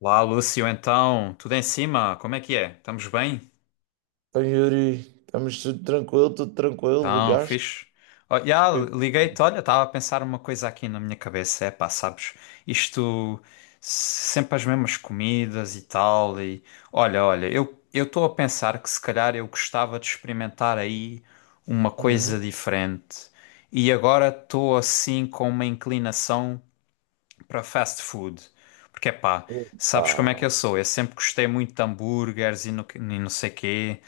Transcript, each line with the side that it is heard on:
left: Lá, Lúcio, então, tudo em cima? Como é que é? Estamos bem?
right: Então, Yuri, estamos tudo tranquilo,
left: Então,
right: ligaste?
left: fixe. Oh, já,
right: Que-
left: liguei-te, olha, estava a pensar uma coisa aqui na minha cabeça. É pá, sabes, isto sempre as mesmas comidas e tal. E olha, olha, eu estou a pensar que se calhar eu gostava de experimentar aí uma coisa
right: Uhum.
left: diferente. E agora estou assim com uma inclinação para fast food. Porque, pá,
right: Epá,
left: sabes como é que eu sou? Eu sempre gostei muito de hambúrgueres e e não sei quê.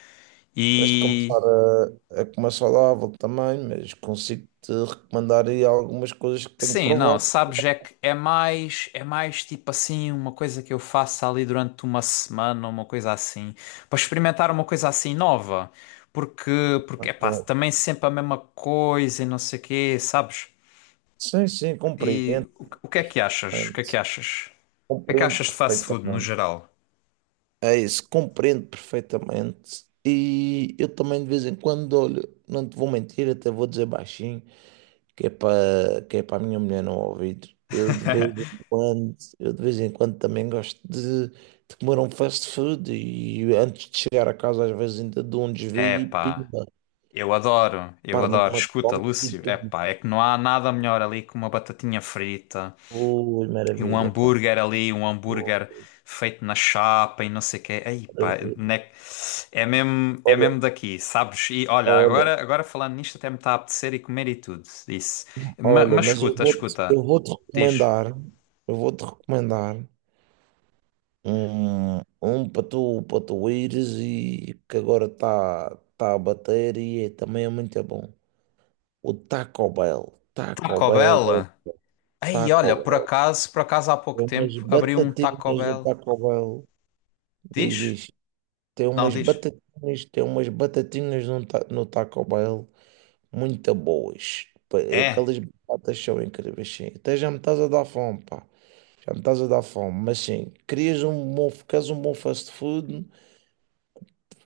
right: tens de
left: E
right: começar a comer saudável também, mas consigo-te recomendar aí algumas coisas que tenho
left: sim, não,
right: provado.
left: sabes, é que é mais tipo assim, uma coisa que eu faço ali durante uma semana, uma coisa assim, para experimentar uma coisa assim nova. Porque, porque, pá,
right: Ok.
left: também sempre a mesma coisa e não sei quê, sabes?
right: Sim, sim, compreendo
left: O que é que achas? O que é que
right: perfeitamente.
left: achas? O que é que
right: Compreendo
left: achas de fast food no
right: perfeitamente.
left: geral?
right: É isso, compreendo perfeitamente. E eu também de vez em quando olho, não te vou mentir, até vou dizer baixinho, que é para a minha mulher não ouvir. Eu de vez em quando, eu de vez em quando também gosto de comer um fast food e antes de chegar a casa às vezes ainda dou um desvio
left: É,
right: e
left: pá.
right: pimba,
left: Eu adoro, eu
right: paro
left: adoro.
right: numa
left: Escuta,
right: cola e
left: Lúcio,
right: pimba.
left: epá, é que não há nada melhor ali que uma batatinha frita
right: Ui,
left: e um
right: maravilha, pá.
left: hambúrguer ali, um hambúrguer
right: Ui,
left: feito na chapa e não sei o quê. Ei, pá,
right: maravilha.
left: né- é mesmo, é
right: Olha,
left: mesmo daqui, sabes? E olha,
right: olha,
left: agora, agora falando nisto até me está a apetecer e comer e tudo, isso. Ma-
right: olha,
left: Mas,
right: mas eu
left: escuta,
right: vou-te,
left: escuta,
right: eu vou-te
left: diz.
right: recomendar, eu vou-te recomendar. Um para tu ires e que agora está a bater e também é muito bom. O Taco Bell. Taco
left: Taco
right: Bell é
left: Bell? Ei, olha,
right: Taco
left: por
right: Bell.
left: acaso, por acaso há pouco
right: Tem umas
left: tempo abriu um Taco
right: batatinhas no
left: Bell.
right: Taco Bell. Diz,
left: Diz?
right: diz.
left: Não, diz.
right: Tem umas batatinhas no, ta, no Taco Bell. Muito boas.
left: É.
right: Aquelas batatas são incríveis, sim. Até já me estás a dar fome, pá. Já me estás a dar fome. Mas sim, queres um bom fast food?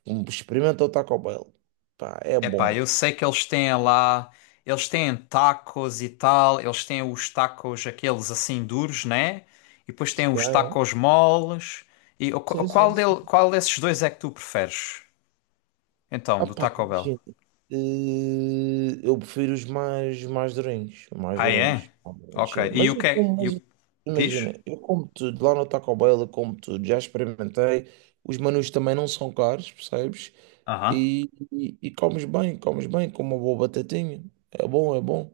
right: Experimenta o Taco Bell. Pá, é
left: Epá,
right: bom.
left: eu sei que eles têm lá, eles têm tacos e tal, eles têm os tacos aqueles assim duros, né? E depois têm os
right: Yeah, yeah.
left: tacos moles. E o- qu-
right: Sim, sim,
left: qual del-
right: sim.
left: qual desses dois é que tu preferes? Então,
right: Ah,
left: do
right: pá,
left: Taco Bell.
right: imagina. Eu prefiro os mais durinhos. Os Mais
left: Ah,
right: durinhos.
left: é?
right: Obviamente,
left: Ok.
right: sim.
left: E
right: Mas
left: o que
right: eu
left: é,
right: como,
left: e
right: mas
left: o- Diz?
right: imagina, eu como tudo. Lá no Taco Bell eu como tudo. Já experimentei. Os menus também não são caros, percebes?
left: Aham.
right: E comes bem, com uma boa batatinha. É bom, é bom.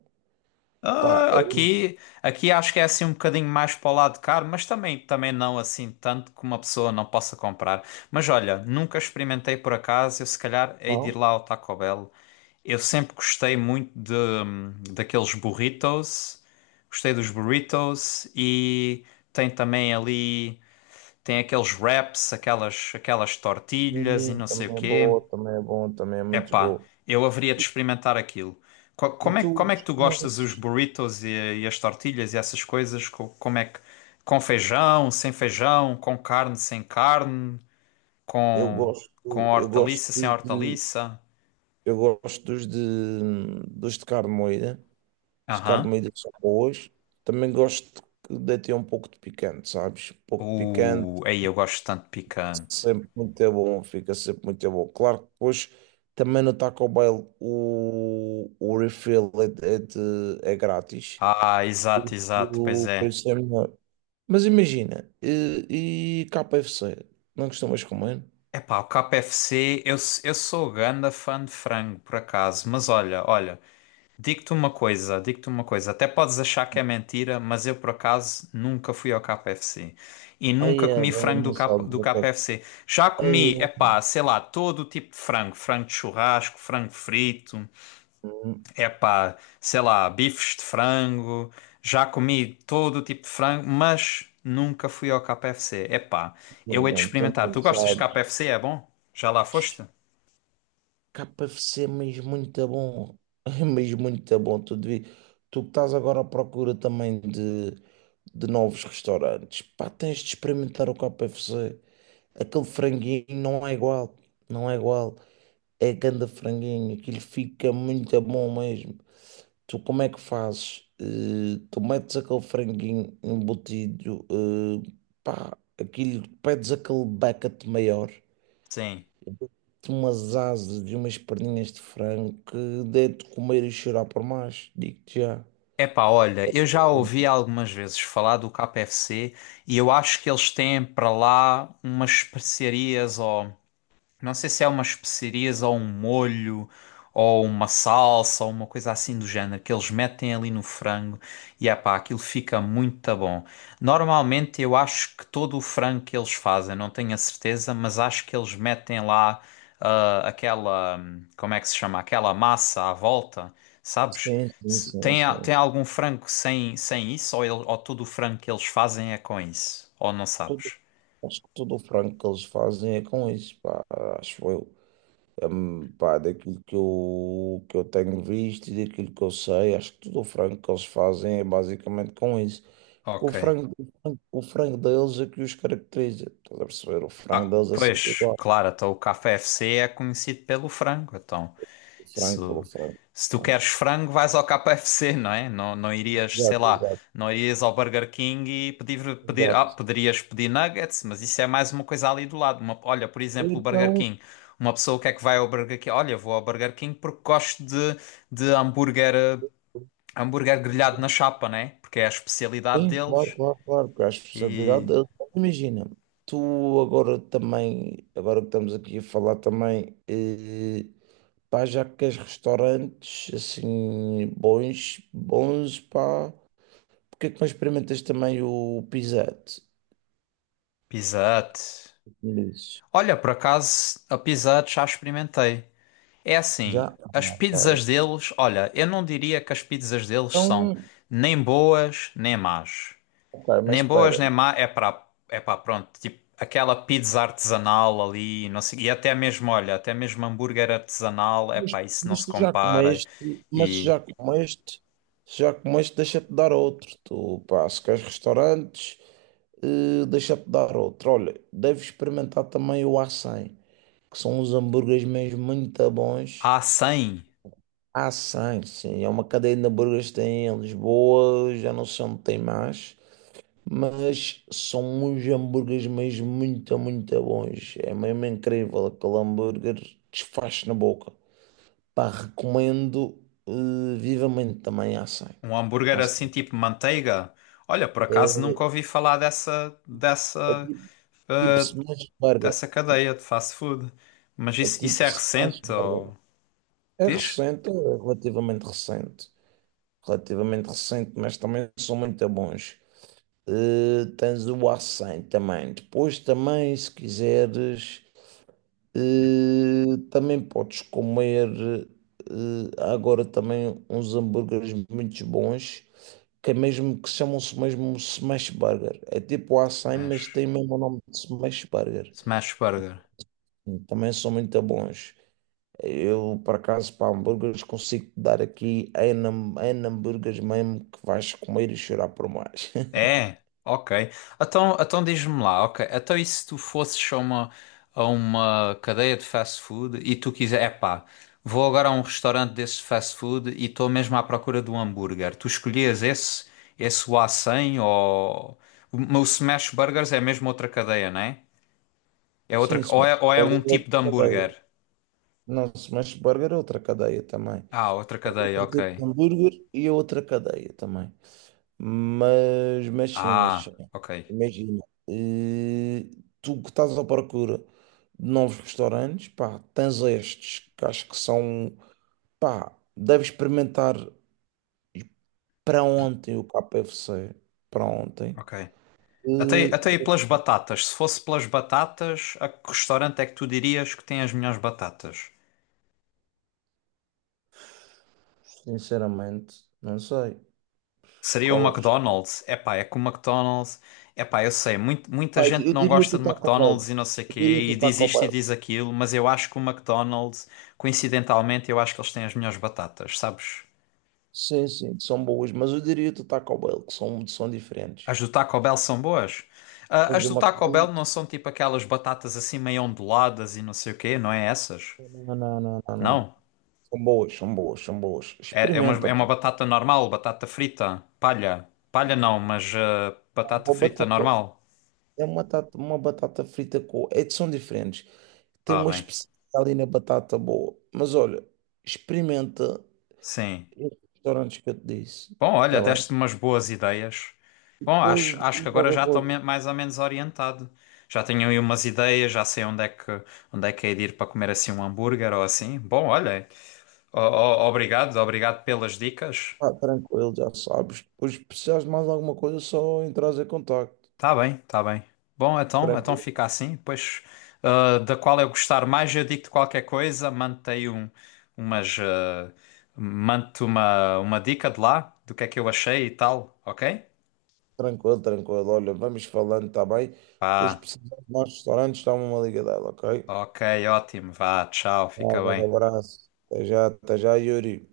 right: Pá,
left: Ah,
right: é
left: aqui acho que é assim um bocadinho mais para o lado caro, mas também não assim tanto que uma pessoa não possa comprar. Mas olha, nunca experimentei por acaso, eu se calhar hei de ir
right: bom.
left: lá ao Taco Bell. Eu sempre gostei muito de, daqueles burritos. Gostei dos burritos e tem também ali, tem aqueles wraps, aquelas tortilhas e
right: E
left: não sei o
right: também é
left: quê.
right: bom, também é bom, também é muito
left: Epá,
right: bom.
left: eu haveria de
right: E,
left: experimentar aquilo. Co-
right: e
left: Como é,
right: tu
left: que- como é que tu
right: costumas.
left: gostas dos burritos e as tortilhas e essas coisas? Como é que, com feijão, sem feijão, com carne, sem carne,
right: Eu
left: com, com
right: gosto, eu gosto
left: hortaliça, sem
right: dos de,
left: hortaliça?
right: eu gosto dos de carne moída. Os de carne
left: Aham.
right: moída são boas. Também gosto de ter um pouco de picante, sabes? Um pouco de picante,
left: Aí eu gosto tanto de picante.
right: sempre muito é bom, fica sempre muito é bom. Claro que depois também no Taco Bell o refill é grátis.
left: Ah, exato, exato, pois
right: O
left: é.
right: preço é melhor. Mas imagina, e K F c não costumas comer?
left: Epá, o KFC, eu sou ganda fã de frango, por acaso, mas olha, digo-te uma coisa, até podes achar que é mentira, mas eu, por acaso, nunca fui ao KFC e nunca
right: Aí é
left: comi
right: bem,
left: frango do,
right: não
left: K,
right: sabes
left: do
right: o que é.
left: KFC. Já comi, epá, sei lá, todo o tipo de frango, frango de churrasco, frango frito.
right: Hum,
left: Epá, sei lá, bifes de frango, já comi todo o tipo de frango, mas nunca fui ao KFC. Epá, eu hei de
right: Bom, tu
left: experimentar. Tu
right: não
left: gostas de
right: sabes.
left: KFC? É bom? Já lá foste?
right: KFC é mesmo muito bom. É mesmo muito bom. Tu que estás agora à procura também de novos restaurantes. Pá, tens de experimentar o K F c. Aquele franguinho não é igual. Não é igual. É ganda franguinho. Aquilo fica muito bom mesmo. Tu como é que fazes? Tu metes aquele franguinho embutido. Pá, aquilo, pedes aquele bucket maior
left: Sim.
right: de umas asas, de umas perninhas de frango que dê de comer e chorar por mais, digo-te já.
left: Epá, olha, eu já ouvi algumas vezes falar do KFC e eu acho que eles têm para lá umas especiarias ou não sei se é umas especiarias ou um molho ou uma salsa ou uma coisa assim do género que eles metem ali no frango, e é pá, aquilo fica muito bom. Normalmente eu acho que todo o frango que eles fazem, não tenho a certeza, mas acho que eles metem lá aquela, como é que se chama? Aquela massa à volta, sabes?
right: Sim, sim,
left: Se-
right: sim,
left: Tem, a-
right: sim,
left: tem
right: sim.
left: algum frango sem isso ou, ou todo o frango que eles fazem é com isso? Ou não
right: Tudo-
left: sabes?
right: Acho que todo o frango que eles fazem é com isso, pá, acho eu. Pá, daquilo que eu tenho visto e daquilo que eu sei, acho que tudo o frango que eles fazem é basicamente com isso. Porque o
left: Ok.
right: frango, o frango, o frango deles é que os caracteriza. Estás a perceber? O frango
left: Ah,
right: deles é sempre
left: pois,
right: igual.
left: claro, então o KFC é conhecido pelo frango. Então,
right: O
left: se,
right: frango pelo frango.
left: se tu queres frango, vais ao KFC, não é? Não, não irias, sei
right: Exato,
left: lá,
right: exato,
left: não irias ao Burger King e pedir,
right: exato.
left: poderias pedir nuggets, mas isso é mais uma coisa ali do lado. Olha, por
right: Ou
left: exemplo, o Burger
right: então,
left: King. Uma pessoa o que é que vai ao Burger King? Olha, vou ao Burger King porque gosto de hambúrguer, hambúrguer grelhado na chapa, né? Porque é a especialidade
right: sim, claro,
left: deles.
right: claro, claro, porque a
left: E
right: especialidade, imagina, tu agora também, agora que estamos aqui a falar também, pá, já que queres restaurantes assim bons, bons, pá, porque é que não experimentas também o Pizzette?
left: Pizza Hut.
right: Me dizes.
left: Olha, por acaso, a Pizza Hut já experimentei. É
right: Já?
left: assim, as
right: Ah, ok.
left: pizzas deles, olha, eu não diria que as pizzas deles são
right: Então,
left: nem boas nem más.
right: ok, mas
left: Nem boas
right: espera,
left: nem má é para é para pronto, tipo aquela pizza artesanal ali, não sei, e até mesmo, olha, até mesmo hambúrguer artesanal, é
right: mas,
left: pá, isso não
right: mas
left: se
right: tu já
left: compara.
right: comeste, mas se
left: E
right: já comeste, deixa-te dar outro, tu, pá, se queres restaurantes. Deixa-te dar outro. Olha, deves experimentar também o A100, que são uns hambúrgueres mesmo muito bons.
left: há 100,
right: A100, sim, é uma cadeia de hambúrgueres que tem em Lisboa, já não sei onde tem mais, mas são uns hambúrgueres mesmo muito, muito bons. É mesmo incrível, aquele hambúrguer desfaz na boca. Pá, recomendo vivamente também A100.
left: um hambúrguer
right: A100
left: assim tipo manteiga. Olha, por
right: é,
left: acaso nunca ouvi falar dessa
right: é tipo, tipo
left: eh,
right: smash burger,
left: dessa
right: tipo-
left: cadeia de fast food. Mas
right: é
left: isso
right: tipo
left: é
right: smash
left: recente
right: burger.
left: ou
right: É
left: diz?
right: recente, é relativamente recente. Relativamente recente, mas também são muito bons. Tens o a também. Depois também, se quiseres, também podes comer. Há agora também uns hambúrgueres muito bons, que é mesmo que chamam-se mesmo smash burger. É tipo o a, mas
left: Smash.
right: tem mesmo o nome de smash burger.
left: Smash Burger.
right: Também são muito bons. Eu, por acaso, para hambúrgueres, consigo te dar aqui em, hambúrgueres mesmo que vais comer e chorar por mais.
left: É, ok. Então, diz-me lá, ok. Então e se tu fosses a uma cadeia de fast food e tu quiser, epá, vou agora a um restaurante desse fast food e estou mesmo à procura de um hambúrguer. Tu escolhias esse o A100 ou... O Smash Burgers é mesmo outra cadeia, não é? É outra,
right: Sim,
left: ou é,
right: smash
left: ou é um
right: burger é
left: tipo de
right: outra
left: hambúrguer?
right: cadeia. Não, smash burger é outra cadeia também.
left: Ah, outra
right: É
left: cadeia,
right: outro
left: ok.
right: tipo de hambúrguer e é outra cadeia também. Mas
left: Ah,
right: sim.
left: ok,
right: Imagina, eh, tu que estás à procura de novos restaurantes, pá, tens estes que acho que são, pá, deves experimentar. Para ontem o KFC, para ontem,
left: ok. Até,
right: eh,
left: até aí
right: devo
left: pelas batatas. Se fosse pelas batatas, a que restaurante é que tu dirias que tem as melhores batatas?
right: sinceramente, não sei
left: Seria o
right: qual é o restaurante.
left: McDonald's? Epá, é que o McDonald's... Epá, eu sei, muita
right: Pai,
left: gente
right: eu
left: não
right: diria
left: gosta
right: que o
left: de
right: Taco Bell.
left: McDonald's e não sei
right: Eu diria
left: quê,
right: que
left: e
right: o
left: diz
right: Taco
left: isto e
right: Bell.
left: diz aquilo, mas eu acho que o McDonald's, coincidentalmente, eu acho que eles têm as melhores batatas, sabes?
right: Sim, sim, são boas, mas eu diria que o Taco Bell, que são, são diferentes.
left: As do Taco Bell são boas. Ah,
right: Mas
left: as
right: de
left: do
right: uma
left: Taco Bell
right: coisa,
left: não são tipo aquelas batatas assim meio onduladas e não sei o quê, não é essas?
right: não, não, não, não, não.
left: Não?
right: São boas, são boas, são boas.
left: É, é uma,
right: Experimenta,
left: é uma
right: pô.
left: batata normal, batata frita, palha. Palha não, mas batata
right: Uma
left: frita
right: batata,
left: normal.
right: uma batata frita com. É, são diferentes. Tem
left: Ah,
right: uma
left: bem.
right: especialidade ali na batata boa. Mas olha, experimenta
left: Sim.
right: restaurantes que eu te disse,
left: Bom, olha,
right: está bem?
left: deste-me umas boas ideias. Bom,
right: Depois
left: acho que
right: diz
left: agora já
right: qualquer
left: estou
right: coisa,
left: mais ou menos orientado. Já tenho aí umas ideias, já sei onde é que é de ir para comer assim um hambúrguer ou assim. Bom, olha, obrigado, obrigado pelas dicas.
right: pá, tranquilo, já sabes. Depois, se precisares de mais alguma coisa, só entras em contacto.
left: Tá bem, tá bem. Bom, então, então
right: Tranquilo,
left: fica assim. Depois, ah, da qual eu gostar mais, eu digo-te qualquer coisa, um, umas, ah, mando-te uma dica de lá, do que é que eu achei e tal, ok?
right: Tranquilo. Olha, vamos falando, está bem? Depois, se
left: Vá,
right: precisares de mais restaurantes, dá-me uma liga dela, ok?
left: ok, ótimo, vá, tchau,
right: Um
left: fica
right: grande
left: bem.
right: abraço. Até já, Yuri.